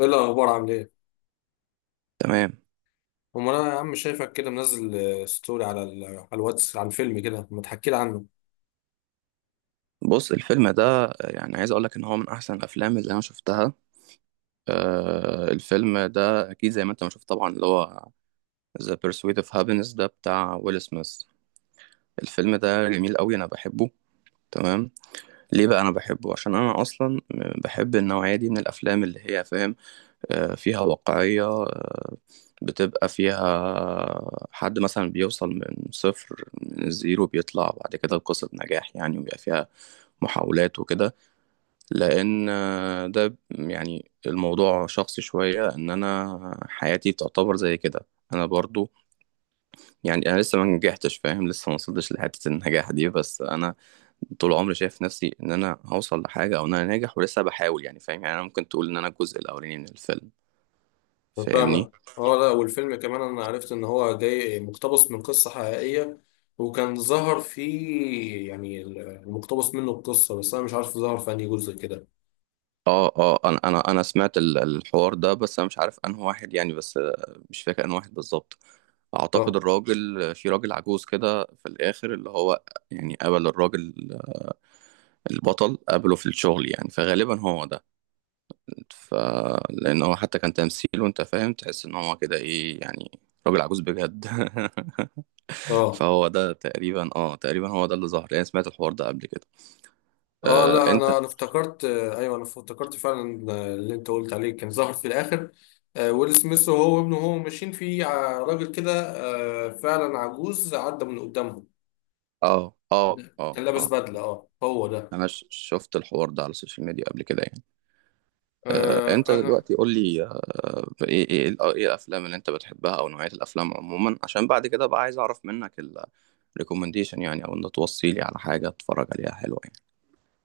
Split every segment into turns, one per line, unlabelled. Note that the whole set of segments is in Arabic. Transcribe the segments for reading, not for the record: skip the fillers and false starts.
ايه الاخبار؟ عامل ايه؟
تمام.
امال انا يا عم شايفك كده منزل. ستوري على على الواتس عن فيلم كده، ما تحكي لي عنه.
بص، الفيلم ده يعني عايز اقول لك ان هو من احسن الافلام اللي انا شفتها. آه، الفيلم ده اكيد زي ما انت ما شفت طبعا، اللي هو The Pursuit of Happiness ده بتاع ويل سميث. الفيلم ده جميل قوي، انا بحبه. تمام. ليه بقى انا بحبه؟ عشان انا اصلا بحب النوعية دي من الافلام اللي هي فاهم، آه، فيها واقعية. آه، بتبقى فيها حد مثلا بيوصل من صفر، من الزيرو، بيطلع بعد كده لقصة نجاح يعني، وبيبقى فيها محاولات وكده. لان ده يعني الموضوع شخصي شوية، ان انا حياتي تعتبر زي كده. انا برضو، يعني انا لسه ما نجحتش، فاهم، لسه ما وصلتش لحتة النجاح دي، بس انا طول عمري شايف نفسي ان انا هوصل لحاجة او ان انا ناجح ولسه بحاول يعني، فاهم، يعني انا ممكن تقول ان انا الجزء الاولاني من الفيلم.
أنا
فاهمني؟
فاهمك. اه لا، والفيلم كمان انا عرفت ان هو جاي مقتبس من قصة حقيقية، وكان ظهر فيه يعني المقتبس منه القصة، بس انا مش عارف ظهر في انهي جزء كده.
اه اه، انا سمعت الحوار ده، بس انا مش عارف انه واحد يعني. بس مش فاكر انه واحد بالظبط. اعتقد
اه
الراجل، في راجل عجوز كده في الاخر اللي هو يعني قبل الراجل البطل قابله في الشغل يعني، فغالبا هو ده. ف لان هو حتى كان تمثيله، انت فاهم، تحس ان هو كده ايه يعني، راجل عجوز بجد
اه.
فهو ده تقريبا، اه، تقريبا هو ده اللي ظهر يعني، سمعت الحوار ده قبل كده.
اه
آه
لا،
انت.
انا افتكرت، ايوه انا افتكرت فعلا اللي انت قلت عليه كان ظهر في الاخر. ويل سميث وهو وابنه وهو ماشيين في راجل كده، فعلا عجوز، عدى من قدامهم.
اه اه اه
كان لابس
اه،
بدلة. اه، هو ده.
انا شفت الحوار ده على السوشيال ميديا قبل كده يعني. آه،
آه
انت
انا.
دلوقتي قول لي. آه، ايه الافلام اللي انت بتحبها او نوعية الافلام عموما، عشان بعد كده بقى عايز اعرف منك الريكومنديشن يعني، او انت توصي لي على حاجة اتفرج عليها حلوة.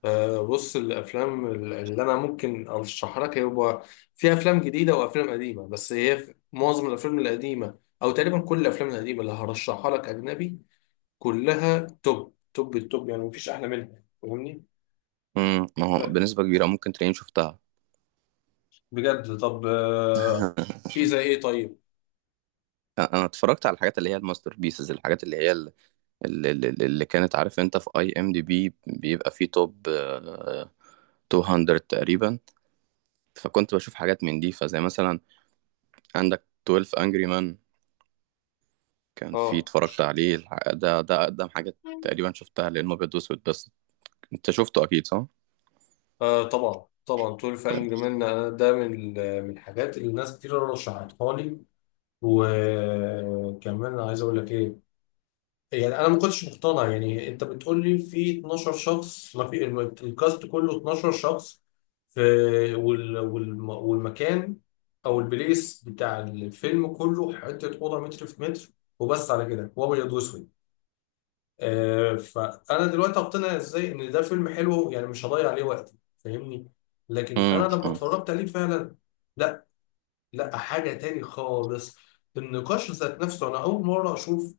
بص، الافلام اللي انا ممكن ارشحها لك هو في افلام جديده وافلام قديمه، بس هي في معظم الافلام القديمه او تقريبا كل الافلام القديمه اللي هرشحها لك اجنبي، كلها توب توب التوب يعني، مفيش احلى منها. فاهمني؟
ما هو
آه،
بنسبة كبيرة ممكن تلاقيني شفتها.
بجد. طب في زي ايه؟ طيب.
انا اتفرجت على الحاجات اللي هي الماستر بيسز، الحاجات اللي هي اللي كانت، عارف انت، في اي ام دي بي بيبقى فيه توب، 200 تقريبا. فكنت بشوف حاجات من دي، فزي مثلا عندك 12 انجري مان، كان في،
اه،
اتفرجت عليه، ده اقدم حاجة تقريبا شفتها لانه ابيض واسود بس. انت شفته اكيد صح؟
آه طبعا طبعا، 12
طيب.
انجري مان. ده من من الحاجات اللي ناس كتير رشحتها لي. وكمان أنا عايز اقول لك ايه، يعني انا ما كنتش مقتنع، يعني انت بتقول لي في 12 شخص، ما في الكاست كله 12 شخص في، والمكان او البليس بتاع الفيلم كله حته اوضه متر في متر، وبس على كده، وابيض واسود. آه، فانا دلوقتي اقتنع ازاي ان ده فيلم حلو؟ يعني مش هضيع عليه وقتي، فاهمني. لكن انا لما
امم
اتفرجت عليه فعلا، لا، لا حاجة تاني خالص. النقاش ذات نفسه أنا أول مرة أشوف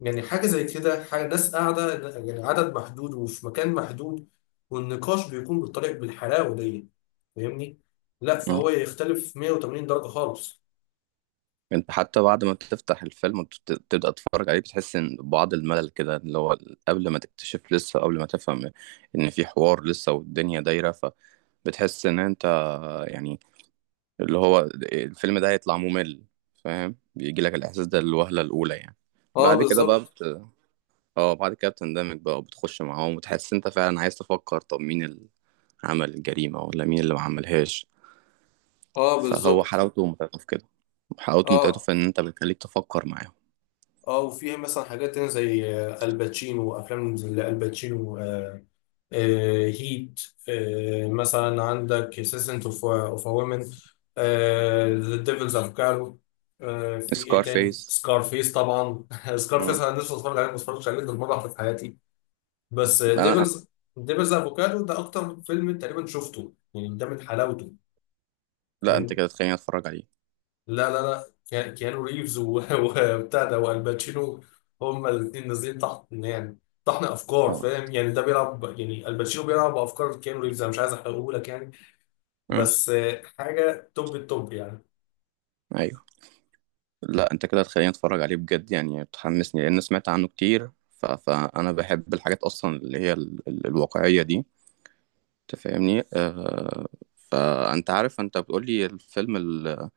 يعني حاجة زي كده، حاجة ناس قاعدة يعني عدد محدود وفي مكان محدود، والنقاش بيكون بالطريقة بالحلاوة دي. فاهمني؟ لا،
امم
فهو يختلف 180 درجة خالص.
انت حتى بعد ما بتفتح الفيلم وتبدأ تتفرج عليه بتحس ان بعض الملل كده، اللي هو قبل ما تكتشف، لسه قبل ما تفهم ان في حوار لسه والدنيا دايرة، فبتحس ان انت يعني اللي هو الفيلم ده هيطلع ممل، فاهم؟ بيجي لك الاحساس ده الوهلة الاولى يعني.
اه
بعد كده بقى
بالظبط.
بت... اه، بعد كده بتندمج بقى وبتخش معاهم، وتحس انت فعلا عايز تفكر، طب مين اللي عمل الجريمة ولا مين اللي ما عملهاش.
اه
فهو
بالظبط.
حلاوته ومتعته في كده، حلاوته ومتعته
اه
في ان انت بتخليك تفكر معاهم.
اه. وفيها مثلا حاجات تانية زي الباتشينو، وأفلام زي الباتشينو هيت، مثلا عندك سيسنت اوف وومن، ذا ديفلز افوكادو. في ايه
سكار
تاني؟
فيس.
سكارفيس طبعا. سكارفيس
مم.
انا لسه بتفرج عليه، ما اتفرجتش عليه غير مره واحده في حياتي. بس
انا
ديفلز، ديفلز افوكادو ده اكتر فيلم تقريبا شفته، يعني ده من حلاوته.
لا، انت
فاهمني؟
كده تخليني اتفرج عليه.
لا لا لا، كيانو ريفز وبتاع ده والباتشينو، هما الاثنين نازلين تحت يعني طحن افكار،
اه.
فاهم يعني؟ ده بيلعب، يعني الباتشينو بيلعب بافكار كيانو ريفز. انا مش عايز احرقه لك يعني،
مم.
بس حاجة توب التوب يعني.
ايوه. لا، انت كده تخليني اتفرج عليه بجد يعني، بتحمسني، لان سمعت عنه كتير. فانا بحب الحاجات اصلا اللي هي الواقعيه دي، انت فاهمني؟ فانت عارف، انت بتقول لي الفيلم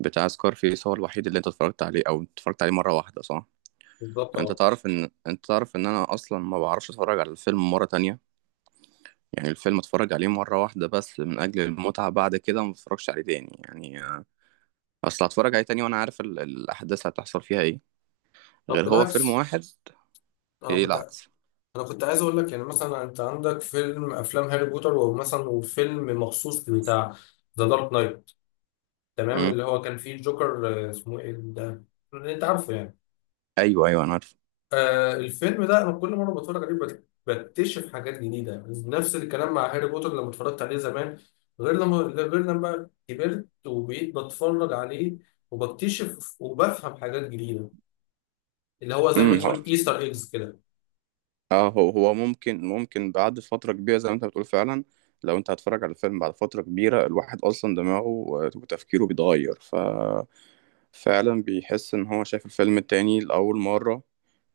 بتاع سكار فيس هو الوحيد اللي انت اتفرجت عليه، او اتفرجت عليه مره واحده، صح؟
بالظبط اه.
انت تعرف ان انا اصلا ما بعرفش اتفرج على الفيلم مره تانية، يعني الفيلم اتفرج عليه مرة واحدة بس من أجل المتعة، بعد كده ما اتفرجش عليه تاني يعني. أصل هتفرج عليه تاني وأنا عارف الأحداث هتحصل فيها إيه،
طب
غير هو فيلم
بالعكس،
واحد.
انا
إيه
كنت
العكس؟
انا كنت عايز اقول لك، يعني مثلا انت عندك فيلم، افلام هاري بوتر، ومثلا وفيلم مخصوص بتاع ذا دارك نايت، تمام،
مم.
اللي هو كان فيه الجوكر، اسمه ايه ده، اللي انت عارفه يعني.
أيوه أيوه، أنا عارف.
الفيلم ده انا كل مره بتفرج عليه بكتشف حاجات جديده. نفس الكلام مع هاري بوتر، لما اتفرجت عليه زمان غير لما، كبرت وبقيت بتفرج عليه وبكتشف وبفهم حاجات جديده، اللي هو زي ما
مم.
تقول ايستر ايجز كده.
آه، هو ممكن، بعد فترة كبيرة زي ما أنت بتقول فعلا. لو أنت هتتفرج على الفيلم بعد فترة كبيرة، الواحد أصلا دماغه، وتفكيره، بيتغير، فعلا بيحس ان هو شايف الفيلم التاني لأول مرة،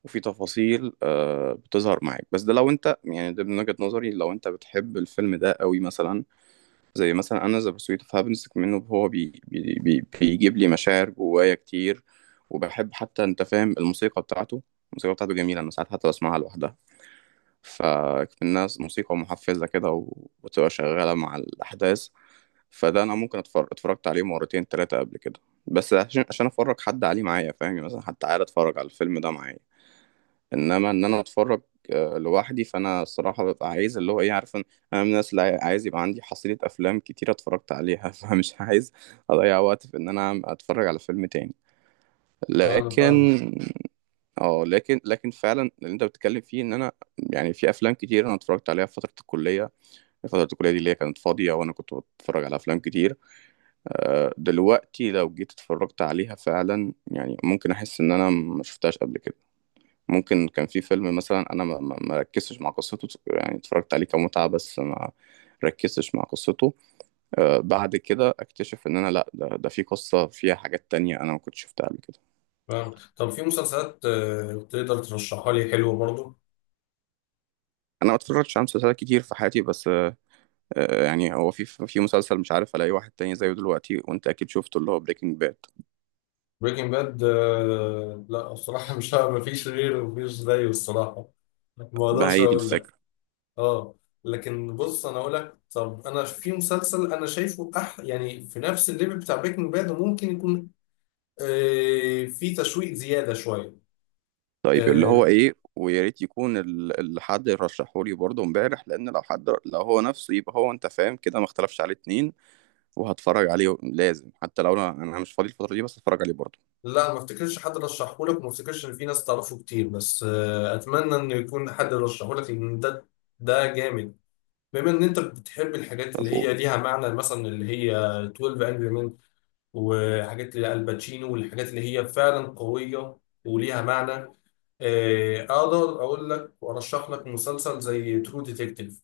وفي تفاصيل بتظهر معاك. بس ده لو انت يعني، ده من وجهة نظري، لو انت بتحب الفيلم ده قوي، مثلا زي مثلا انا ذا بيرسويت اوف هابينس منه، هو بي بي بي بيجيب لي مشاعر جوايا كتير، وبحب حتى، انت فاهم، الموسيقى بتاعته. الموسيقى بتاعته جميلة، انا ساعات حتى بسمعها لوحدها، فالناس موسيقى محفزة كده، وتبقى شغالة مع الأحداث. فده انا ممكن، اتفرجت عليه مرتين ثلاثه قبل كده، بس عشان افرج حد عليه معايا، فاهم يعني؟ مثلا حد تعالى اتفرج على الفيلم ده معايا، انما ان انا اتفرج لوحدي، فانا الصراحه ببقى عايز اللي هو ايه، عارف إن انا من الناس اللي عايز يبقى عندي حصيله افلام كتير اتفرجت عليها فمش عايز اضيع وقت في ان انا اتفرج على فيلم تاني.
آه، انا فاهم.
لكن، اه، لكن فعلا اللي انت بتتكلم فيه، ان انا يعني في افلام كتير انا اتفرجت عليها في فتره الكليه. فتره الكليه دي اللي هي كانت فاضيه وانا كنت بتفرج على افلام كتير. دلوقتي لو جيت اتفرجت عليها فعلا يعني، ممكن احس ان انا ما شفتهاش قبل كده. ممكن كان في فيلم مثلا انا ما ركزتش مع قصته يعني، اتفرجت عليه كمتعة بس ما ركزتش مع قصته. بعد كده اكتشف ان انا لا، ده في قصة فيها حاجات تانية انا ما كنتش شفتها قبل كده.
فاهم. طب في مسلسلات آه تقدر ترشحها لي حلوه برضو؟
انا ما اتفرجتش على مسلسلات كتير في حياتي، بس يعني هو في مسلسل مش عارف الاقي واحد تاني زيه دلوقتي، وانت اكيد شفته، اللي هو بريكنج باد.
بريكنج باد. آه لا، الصراحه مش ه- مفيش غيره، مفيش زيه الصراحه، ما
ما
اقدرش
هي دي
اقول لك.
الفكرة.
اه لكن بص انا اقول لك، طب انا في مسلسل انا شايفه أح يعني في نفس الليفل بتاع بريكنج باد، وممكن يكون في تشويق زياده شويه.
طيب، اللي
آه
هو ايه؟ ويا ريت يكون اللي حد رشحه لي برضه امبارح، لان لو حد، لو هو نفسه، يبقى هو انت فاهم كده ما اختلفش عليه اتنين، وهتفرج عليه لازم. حتى لو انا مش فاضي الفترة دي، بس هتفرج عليه برضه.
لا، ما افتكرش حد رشحه لك، وما افتكرش ان في ناس تعرفه كتير، بس آه اتمنى ان يكون حد رشحه لك، لان ده ده جامد. بما ان انت بتحب الحاجات
طب
اللي هي
قول.
ليها معنى، مثلا اللي هي 12 انجري مان وحاجات الباتشينو والحاجات اللي هي فعلا قويه وليها معنى، اقدر اقول لك وارشح لك مسلسل زي ترو ديتكتيف.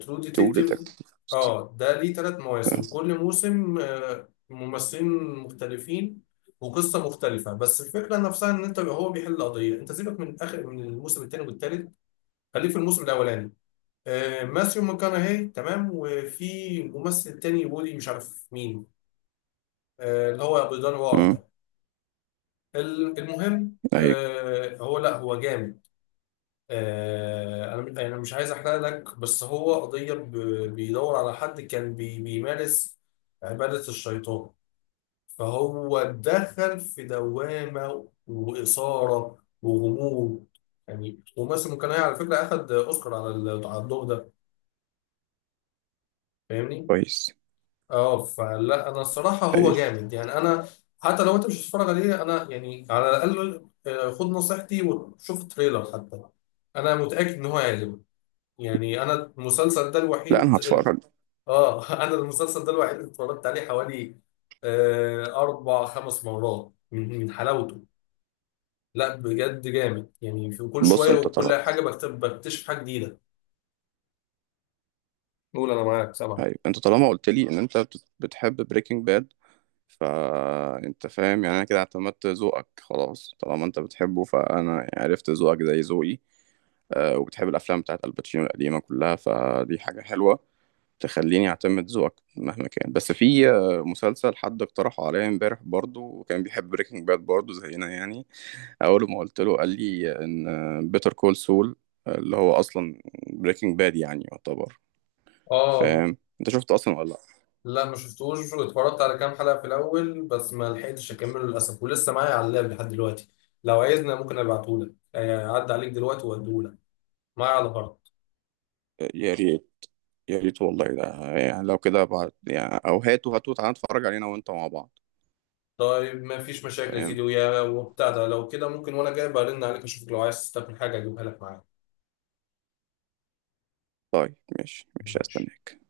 ترو
تو
ديتكتيف.
ديتكتيف.
اه، ده ليه ثلاث مواسم، كل موسم ممثلين مختلفين وقصة مختلفة، بس الفكرة نفسها ان انت هو بيحل قضية. انت سيبك من اخر، من الموسم الثاني والثالث، خليك في الموسم الاولاني. ماثيو ماكونهي، تمام، وفي ممثل تاني بودي مش عارف مين، اللي هو ابو دان ورا
امم.
ده. المهم،
ايوه.
هو، لا، هو جامد. انا يعني مش عايز احرق لك، بس هو قضيه بيدور على حد كان بيمارس عباده الشيطان، فهو دخل في دوامه واثاره وغموض يعني. وماثل ممكن على فكره اخد اوسكار على على الدور ده. فاهمني؟
كويس.
اه، فلا، انا الصراحه هو
ايوه.
جامد يعني. انا حتى لو انت مش هتتفرج عليه، انا يعني على الاقل خد نصيحتي وشوف تريلر حتى. انا متاكد ان هو هيعجبك. يعني انا المسلسل ده
لا، انا
الوحيد
هتفرج.
اه. انا المسلسل ده الوحيد اللي اتفرجت عليه حوالي اربع خمس مرات من حلاوته. لا بجد جامد، يعني في كل
بص
شويه
انت طالما
وكل حاجه بكتشف حاجه جديده. قول، انا معاك سامع.
ايوه، انت طالما قلت لي ان انت بتحب بريكنج باد، فانت فاهم يعني انا كده اعتمدت ذوقك خلاص. طالما انت بتحبه فانا عرفت ذوقك زي ذوقي، وبتحب الافلام بتاعت الباتشينو القديمه كلها، فدي حاجه حلوه تخليني اعتمد ذوقك مهما كان. بس في مسلسل حد اقترحه عليا امبارح برضو، وكان بيحب بريكنج باد برضو زينا يعني، اول ما قلت له قال لي ان بيتر كول سول، اللي هو اصلا بريكنج باد يعني يعتبر،
اه
فاهم؟ انت شفته اصلا ولا لا؟
لا، ما شفتوش، اتفرجت على كام حلقه في الاول بس ما لحقتش اكمله للاسف، ولسه معايا على اللاب لحد دلوقتي. لو عايزنا ممكن ابعتهولك، اعدي عليك دلوقتي واديهولك معايا على.
يا ريت. يا ريت والله، ده يعني لو كده بعد يعني، او هاته، هاته تعالى نتفرج علينا وانت مع بعض.
طيب، ما فيش مشاكل يا
فاهم؟
سيدي ويا وبتاع ده، لو كده ممكن وانا جاي برن عليك اشوفك، لو عايز تستقبل حاجه اجيبها لك معايا.
طيب، ماشي، مش
ماشي.
هستناك.